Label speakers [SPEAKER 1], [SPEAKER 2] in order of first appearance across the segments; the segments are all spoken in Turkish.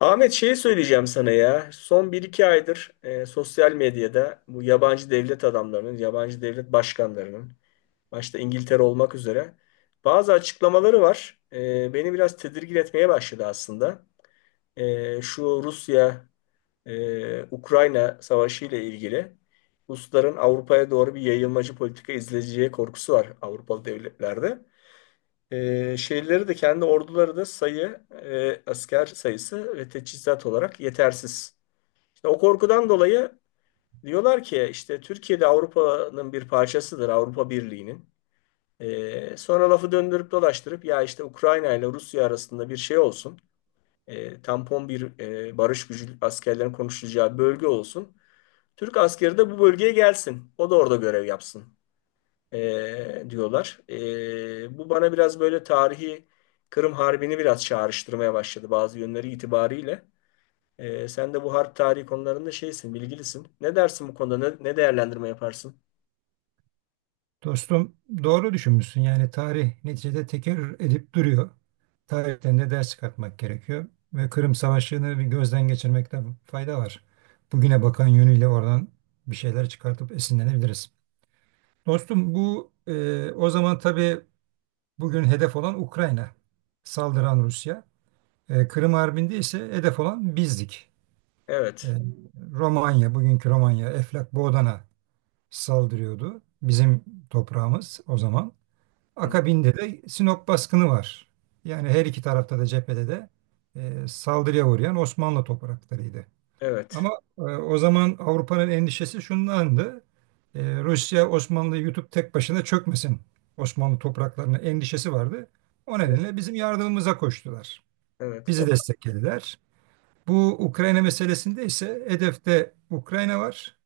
[SPEAKER 1] Ahmet şey söyleyeceğim sana ya. Son bir iki aydır sosyal medyada bu yabancı devlet adamlarının, yabancı devlet başkanlarının, başta İngiltere olmak üzere bazı açıklamaları var. Beni biraz tedirgin etmeye başladı aslında. Şu Rusya Ukrayna savaşı ile ilgili Rusların Avrupa'ya doğru bir yayılmacı politika izleyeceği korkusu var Avrupalı devletlerde. Şeyleri de kendi orduları da asker sayısı ve teçhizat olarak yetersiz. İşte o korkudan dolayı diyorlar ki işte Türkiye'de Avrupa'nın bir parçasıdır, Avrupa Birliği'nin. Sonra lafı döndürüp dolaştırıp ya işte Ukrayna ile Rusya arasında bir şey olsun, tampon bir barış gücü askerlerin konuşulacağı bölge olsun. Türk askeri de bu bölgeye gelsin, o da orada görev yapsın diyorlar. Bu bana biraz böyle tarihi Kırım Harbi'ni biraz çağrıştırmaya başladı bazı yönleri itibariyle. Sen de bu harp tarihi konularında şeysin, bilgilisin. Ne dersin bu konuda? Ne değerlendirme yaparsın?
[SPEAKER 2] Dostum doğru düşünmüşsün. Yani tarih neticede tekerrür edip duruyor. Tarihten de ders çıkartmak gerekiyor. Ve Kırım Savaşı'nı bir gözden geçirmekte fayda var. Bugüne bakan yönüyle oradan bir şeyler çıkartıp esinlenebiliriz. Dostum bu o zaman tabii bugün hedef olan Ukrayna. Saldıran Rusya. Kırım Harbi'nde ise hedef olan bizdik. E,
[SPEAKER 1] Evet.
[SPEAKER 2] Romanya, bugünkü Romanya, Eflak Boğdan'a saldırıyordu. Bizim toprağımız o zaman.
[SPEAKER 1] Hı.
[SPEAKER 2] Akabinde de Sinop baskını var. Yani her iki tarafta da cephede de saldırıya uğrayan Osmanlı topraklarıydı.
[SPEAKER 1] Evet.
[SPEAKER 2] Ama o zaman Avrupa'nın endişesi şundandı. Rusya Osmanlı'yı yutup tek başına çökmesin, Osmanlı topraklarına endişesi vardı. O
[SPEAKER 1] Evet.
[SPEAKER 2] nedenle bizim yardımımıza koştular.
[SPEAKER 1] Evet.
[SPEAKER 2] Bizi desteklediler. Bu Ukrayna meselesinde ise hedefte Ukrayna var.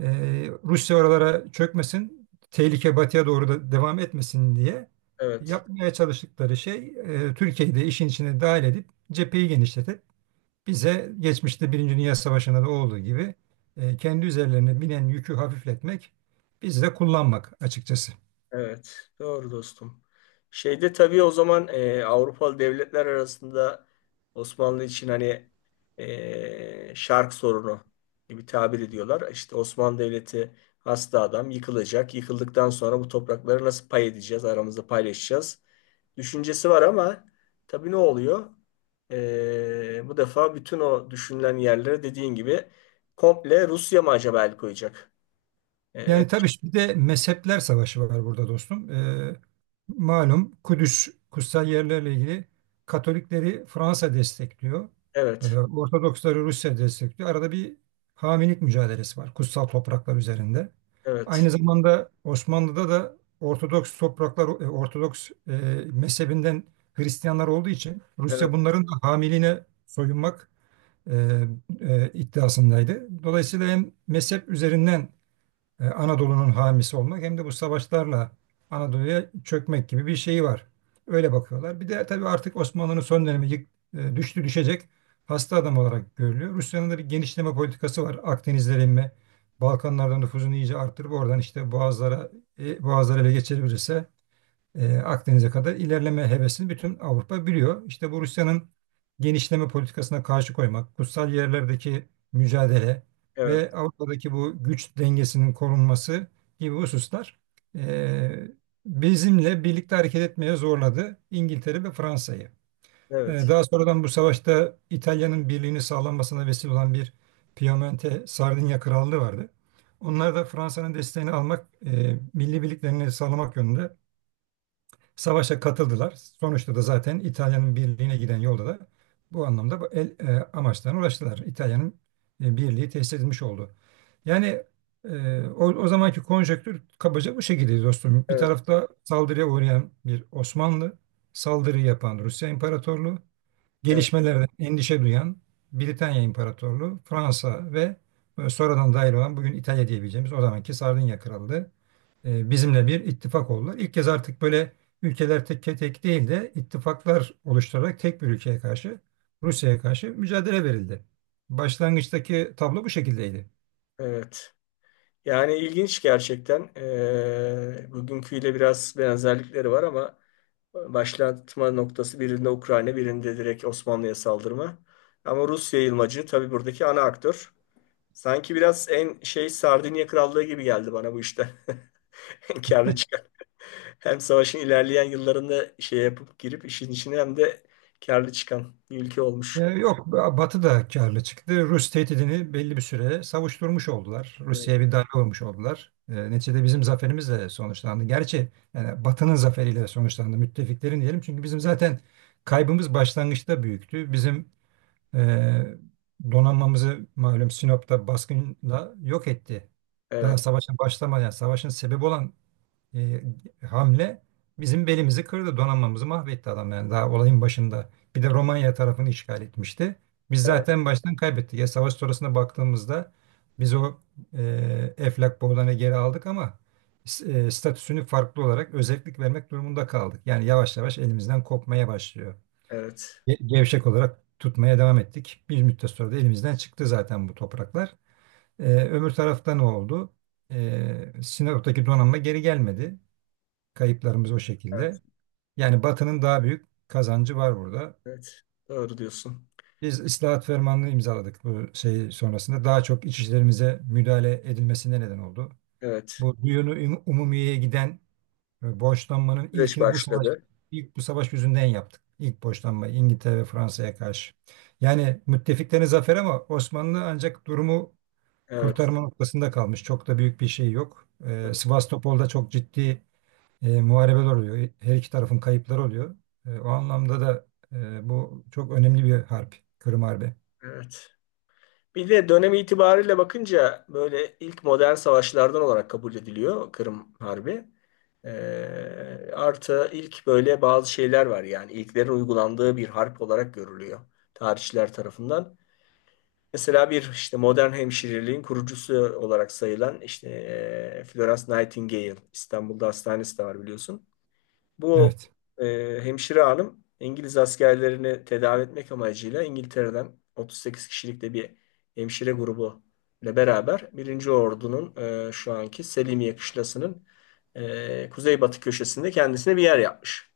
[SPEAKER 2] Rusya oralara çökmesin, tehlike batıya doğru da devam etmesin diye
[SPEAKER 1] Evet.
[SPEAKER 2] yapmaya çalıştıkları şey Türkiye'yi de işin içine dahil edip cepheyi genişletip bize, geçmişte Birinci Dünya Savaşı'nda da olduğu gibi, kendi üzerlerine binen yükü hafifletmek, biz de kullanmak açıkçası.
[SPEAKER 1] Evet, doğru dostum. Şeyde tabii o zaman Avrupalı devletler arasında Osmanlı için hani şark sorunu gibi tabir ediyorlar. İşte Osmanlı Devleti hasta adam yıkılacak. Yıkıldıktan sonra bu toprakları nasıl pay edeceğiz, aramızda paylaşacağız düşüncesi var ama tabii ne oluyor? Bu defa bütün o düşünülen yerlere dediğin gibi komple Rusya mı acaba el koyacak? E,
[SPEAKER 2] Yani tabii bir de mezhepler savaşı var burada dostum. Malum Kudüs, kutsal yerlerle ilgili Katolikleri Fransa destekliyor.
[SPEAKER 1] evet,
[SPEAKER 2] Ortodoksları Rusya destekliyor. Arada bir hamilik mücadelesi var kutsal topraklar üzerinde.
[SPEAKER 1] evet,
[SPEAKER 2] Aynı zamanda Osmanlı'da da Ortodoks topraklar, Ortodoks mezhebinden Hristiyanlar olduğu için
[SPEAKER 1] evet,
[SPEAKER 2] Rusya bunların da hamiliğine soyunmak e, iddiasındaydı. Dolayısıyla hem mezhep üzerinden Anadolu'nun hamisi olmak hem de bu savaşlarla Anadolu'ya çökmek gibi bir şeyi var. Öyle bakıyorlar. Bir de tabii artık Osmanlı'nın son dönemi düştü düşecek, hasta adam olarak görülüyor. Rusya'nın da bir genişleme politikası var. Akdenizlere inme, Balkanlardan nüfuzunu iyice arttırıp oradan işte Boğazlara, Boğazları ele geçirebilirse Akdeniz'e kadar ilerleme hevesini bütün Avrupa biliyor. İşte bu Rusya'nın genişleme politikasına karşı koymak, kutsal yerlerdeki mücadele
[SPEAKER 1] evet.
[SPEAKER 2] ve Avrupa'daki bu güç dengesinin korunması gibi hususlar, e, bizimle birlikte hareket etmeye zorladı İngiltere ve Fransa'yı.
[SPEAKER 1] Evet,
[SPEAKER 2] Daha sonradan bu savaşta İtalya'nın birliğini sağlanmasına vesile olan bir Piemonte Sardinya Krallığı vardı. Onlar da Fransa'nın desteğini almak, milli birliklerini sağlamak yönünde savaşa katıldılar. Sonuçta da zaten İtalya'nın birliğine giden yolda da bu anlamda amaçlarına ulaştılar. İtalya'nın birliği tesis edilmiş oldu. Yani o zamanki konjonktür kabaca bu şekilde dostum. Bir
[SPEAKER 1] evet,
[SPEAKER 2] tarafta saldırıya uğrayan bir Osmanlı, saldırı yapan Rusya İmparatorluğu,
[SPEAKER 1] evet.
[SPEAKER 2] gelişmelerden endişe duyan Britanya İmparatorluğu, Fransa ve sonradan dahil olan bugün İtalya diyebileceğimiz o zamanki Sardinya Krallığı bizimle bir ittifak oldular. İlk kez artık böyle ülkeler tek tek değil de ittifaklar oluşturarak tek bir ülkeye karşı, Rusya'ya karşı mücadele verildi. Başlangıçtaki tablo bu şekildeydi.
[SPEAKER 1] Evet. Yani ilginç gerçekten. Bugünküyle biraz benzerlikleri var ama başlatma noktası birinde Ukrayna, birinde direkt Osmanlı'ya saldırma. Ama Rus yayılmacı tabii buradaki ana aktör. Sanki biraz en şey Sardinya Krallığı gibi geldi bana bu işte. En karlı çıkan. Hem savaşın ilerleyen yıllarında şey yapıp girip işin içine hem de karlı çıkan bir ülke olmuş.
[SPEAKER 2] Yok, Batı da karlı çıktı. Rus tehdidini belli bir süre savuşturmuş oldular.
[SPEAKER 1] Evet,
[SPEAKER 2] Rusya'ya bir darbe vurmuş oldular. Neticede bizim zaferimizle sonuçlandı. Gerçi yani Batı'nın zaferiyle sonuçlandı. Müttefiklerin diyelim. Çünkü bizim zaten kaybımız başlangıçta büyüktü. Bizim Ee, donanmamızı malum Sinop'ta baskınla yok etti. Daha
[SPEAKER 1] evet,
[SPEAKER 2] savaşa başlamadan, yani savaşın sebebi olan e, hamle bizim belimizi kırdı, donanmamızı mahvetti adam, yani daha olayın başında. Bir de Romanya tarafını işgal etmişti. Biz zaten baştan kaybettik. Ya savaş sonrasına baktığımızda biz Eflak Boğdan'ı geri aldık ama statüsünü farklı olarak özellik vermek durumunda kaldık. Yani yavaş yavaş elimizden kopmaya başlıyor,
[SPEAKER 1] evet,
[SPEAKER 2] gevşek olarak tutmaya devam ettik. Bir müddet sonra da elimizden çıktı zaten bu topraklar. Öbür tarafta ne oldu? Sinop'taki donanma geri gelmedi. Kayıplarımız o
[SPEAKER 1] evet.
[SPEAKER 2] şekilde. Yani Batı'nın daha büyük kazancı var burada.
[SPEAKER 1] Evet. Doğru diyorsun.
[SPEAKER 2] Biz ıslahat fermanını imzaladık bu şey sonrasında. Daha çok iç işlerimize müdahale edilmesine neden oldu.
[SPEAKER 1] Evet.
[SPEAKER 2] Bu Umumiye'ye giden, borçlanmanın
[SPEAKER 1] Süreç
[SPEAKER 2] ilkini bu savaş
[SPEAKER 1] başladı.
[SPEAKER 2] ilk bu savaş yüzünden yaptık. İlk borçlanma İngiltere ve Fransa'ya karşı. Yani müttefiklerin zaferi ama Osmanlı ancak durumu
[SPEAKER 1] Evet.
[SPEAKER 2] kurtarma noktasında kalmış. Çok da büyük bir şey yok. E,
[SPEAKER 1] Evet.
[SPEAKER 2] Sivastopol'da çok ciddi muharebeler oluyor. Her iki tarafın kayıpları oluyor. O anlamda da bu çok önemli bir harp. Kırım Harbi.
[SPEAKER 1] Evet. Bir de dönem itibariyle bakınca böyle ilk modern savaşlardan olarak kabul ediliyor Kırım Harbi. Artı ilk böyle bazı şeyler var yani ilklerin uygulandığı bir harp olarak görülüyor tarihçiler tarafından. Mesela bir işte modern hemşireliğin kurucusu olarak sayılan işte Florence Nightingale İstanbul'da hastanesi de var biliyorsun. Bu
[SPEAKER 2] Evet.
[SPEAKER 1] hemşire hanım İngiliz askerlerini tedavi etmek amacıyla İngiltere'den 38 kişilik de bir hemşire grubu ile beraber Birinci Ordu'nun şu anki Selimiye kışlasının kuzeybatı köşesinde kendisine bir yer yapmış.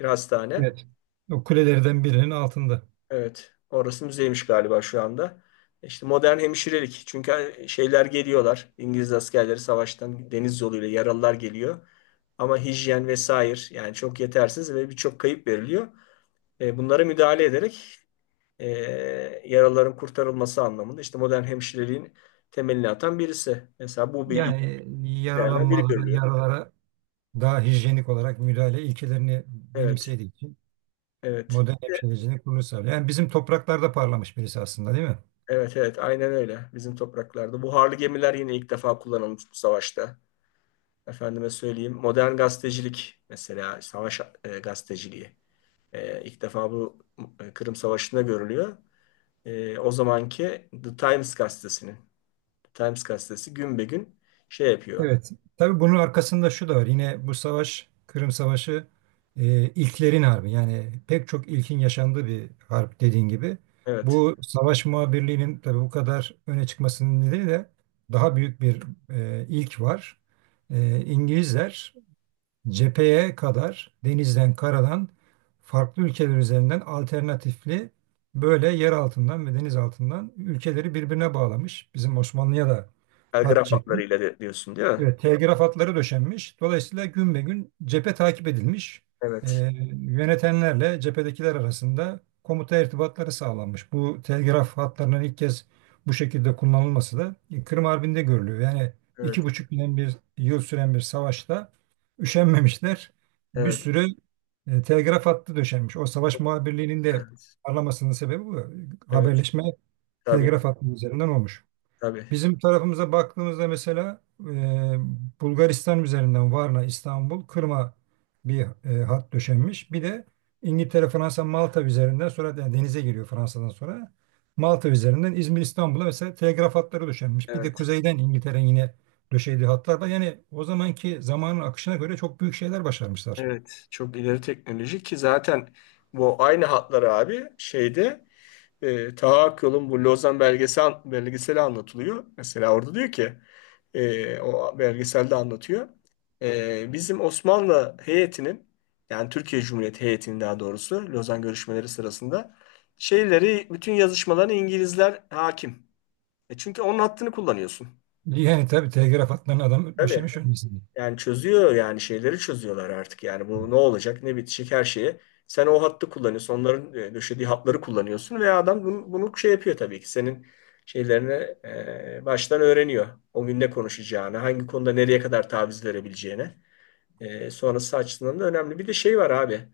[SPEAKER 1] Bir hastane.
[SPEAKER 2] Evet. O kulelerden birinin altında.
[SPEAKER 1] Evet. Orası müzeymiş galiba şu anda. İşte modern hemşirelik. Çünkü şeyler geliyorlar. İngiliz askerleri savaştan deniz yoluyla yaralılar geliyor. Ama hijyen vesaire yani çok yetersiz ve birçok kayıp veriliyor. Bunlara müdahale ederek e, yaraların kurtarılması anlamında işte modern hemşireliğin temelini atan birisi. Mesela bu bir
[SPEAKER 2] Yani
[SPEAKER 1] ilklerden biri
[SPEAKER 2] yaralanmalara,
[SPEAKER 1] görülüyor.
[SPEAKER 2] yaralara daha hijyenik olarak müdahale ilkelerini
[SPEAKER 1] Evet,
[SPEAKER 2] benimsediği için
[SPEAKER 1] evet.
[SPEAKER 2] modern hemşirecilik bunu sağlıyor. Yani bizim topraklarda parlamış birisi aslında, değil mi?
[SPEAKER 1] Evet, evet, aynen öyle. Bizim topraklarda. Buharlı gemiler yine ilk defa kullanılmış bu savaşta. Efendime söyleyeyim. Modern gazetecilik mesela savaş gazeteciliği. İlk defa bu Kırım Savaşı'nda görülüyor. O zamanki The Times gazetesinin. The Times gazetesi gün be gün şey yapıyor.
[SPEAKER 2] Evet. Tabii bunun arkasında şu da var. Yine bu savaş, Kırım Savaşı, ilklerin harbi. Yani pek çok ilkin yaşandığı bir harp dediğin gibi.
[SPEAKER 1] Evet.
[SPEAKER 2] Bu savaş muhabirliğinin tabii bu kadar öne çıkmasının nedeni de daha büyük bir ilk var. E, İngilizler cepheye kadar denizden, karadan farklı ülkeler üzerinden alternatifli, böyle yer altından ve deniz altından ülkeleri birbirine bağlamış. Bizim Osmanlı'ya da
[SPEAKER 1] Ha,
[SPEAKER 2] hat çekmiş.
[SPEAKER 1] hatlarıyla diyorsun değil mi?
[SPEAKER 2] Evet, telgraf hatları döşenmiş. Dolayısıyla gün be gün cephe takip edilmiş. Ee,
[SPEAKER 1] Evet,
[SPEAKER 2] Yönetenlerle cephedekiler arasında komuta irtibatları sağlanmış. Bu telgraf hatlarının ilk kez bu şekilde kullanılması da Kırım Harbi'nde görülüyor. Yani
[SPEAKER 1] evet,
[SPEAKER 2] 2,5 yıl, bir yıl süren bir savaşta üşenmemişler. Bir
[SPEAKER 1] evet,
[SPEAKER 2] sürü telgraf hattı döşenmiş. O savaş muhabirliğinin de
[SPEAKER 1] evet,
[SPEAKER 2] parlamasının sebebi bu.
[SPEAKER 1] evet,
[SPEAKER 2] Haberleşme
[SPEAKER 1] tabii,
[SPEAKER 2] telgraf hattı üzerinden olmuş.
[SPEAKER 1] tabii,
[SPEAKER 2] Bizim tarafımıza baktığımızda mesela Bulgaristan üzerinden Varna, İstanbul, Kırım'a bir hat döşenmiş. Bir de İngiltere, Fransa, Malta üzerinden sonra, yani denize giriyor Fransa'dan sonra. Malta üzerinden İzmir, İstanbul'a mesela telgraf hatları döşenmiş. Bir de
[SPEAKER 1] evet,
[SPEAKER 2] kuzeyden İngiltere'nin yine döşediği hatlar var. Yani o zamanki zamanın akışına göre çok büyük şeyler başarmışlar.
[SPEAKER 1] evet. Çok ileri teknoloji ki zaten bu aynı hatları abi şeyde Taha Akyol'un bu Lozan belgeseli anlatılıyor. Mesela orada diyor ki o belgeselde anlatıyor. Bizim Osmanlı heyetinin yani Türkiye Cumhuriyeti heyetinin daha doğrusu Lozan görüşmeleri sırasında şeyleri bütün yazışmalarına İngilizler hakim. Çünkü onun hattını kullanıyorsun.
[SPEAKER 2] Yani tabii telgraf hatlarını adam
[SPEAKER 1] Tabii.
[SPEAKER 2] döşemiş öncesinde.
[SPEAKER 1] Yani çözüyor yani şeyleri çözüyorlar artık. Yani bu ne olacak ne bitecek her şeye. Sen o hattı kullanıyorsun. Onların döşediği hatları kullanıyorsun ve adam bunu şey yapıyor tabii ki. Senin şeylerini baştan öğreniyor. O gün ne konuşacağını, hangi konuda nereye kadar taviz verebileceğini. Sonrası açısından da önemli. Bir de şey var abi.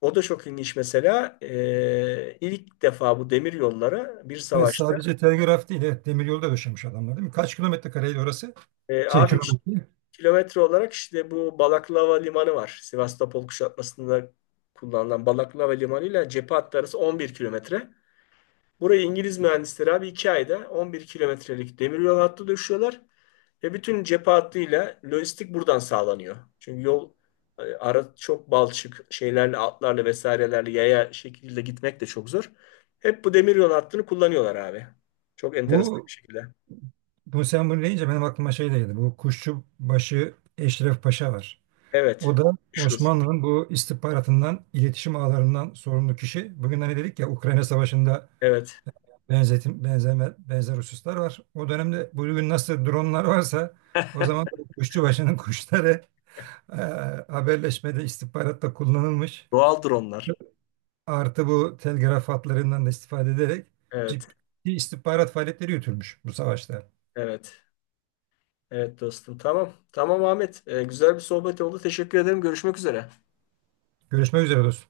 [SPEAKER 1] O da çok ilginç mesela. İlk defa bu demir yollara bir
[SPEAKER 2] Evet,
[SPEAKER 1] savaşta
[SPEAKER 2] sadece telgraf değil, evet, demir yolu da döşemiş adamlar, değil mi? Kaç kilometre kareydi orası? Şey
[SPEAKER 1] abi,
[SPEAKER 2] kilometre.
[SPEAKER 1] kilometre olarak işte bu Balaklava Limanı var. Sivastopol kuşatmasında kullanılan Balaklava Limanı ile cephe hattı arası 11 kilometre. Burayı İngiliz mühendisleri abi 2 ayda 11 kilometrelik demiryol hattı döşüyorlar. Ve bütün cephe hattıyla lojistik buradan sağlanıyor. Çünkü yol ara çok balçık şeylerle atlarla vesairelerle yaya şekilde gitmek de çok zor. Hep bu demiryol hattını kullanıyorlar abi. Çok enteresan bir
[SPEAKER 2] Bu
[SPEAKER 1] şekilde.
[SPEAKER 2] bu sen bunu deyince benim aklıma şey geldi. Bu Kuşçubaşı Eşref Paşa var.
[SPEAKER 1] Evet.
[SPEAKER 2] O da
[SPEAKER 1] Meşhur.
[SPEAKER 2] Osmanlı'nın bu istihbaratından, iletişim ağlarından sorumlu kişi. Bugün hani dedik ya, Ukrayna Savaşı'nda
[SPEAKER 1] Evet.
[SPEAKER 2] benzer hususlar var. O dönemde bugün nasıl dronlar varsa o zaman Kuşçubaşı'nın kuşları e, haberleşmede, istihbaratta kullanılmış.
[SPEAKER 1] Doğaldır onlar.
[SPEAKER 2] Artı bu telgraf hatlarından da istifade ederek ciddi
[SPEAKER 1] Evet.
[SPEAKER 2] istihbarat faaliyetleri yürütülmüş bu savaşta.
[SPEAKER 1] Evet. Evet dostum. Tamam. Tamam Ahmet. Güzel bir sohbet oldu. Teşekkür ederim. Görüşmek üzere.
[SPEAKER 2] Görüşmek üzere dostum.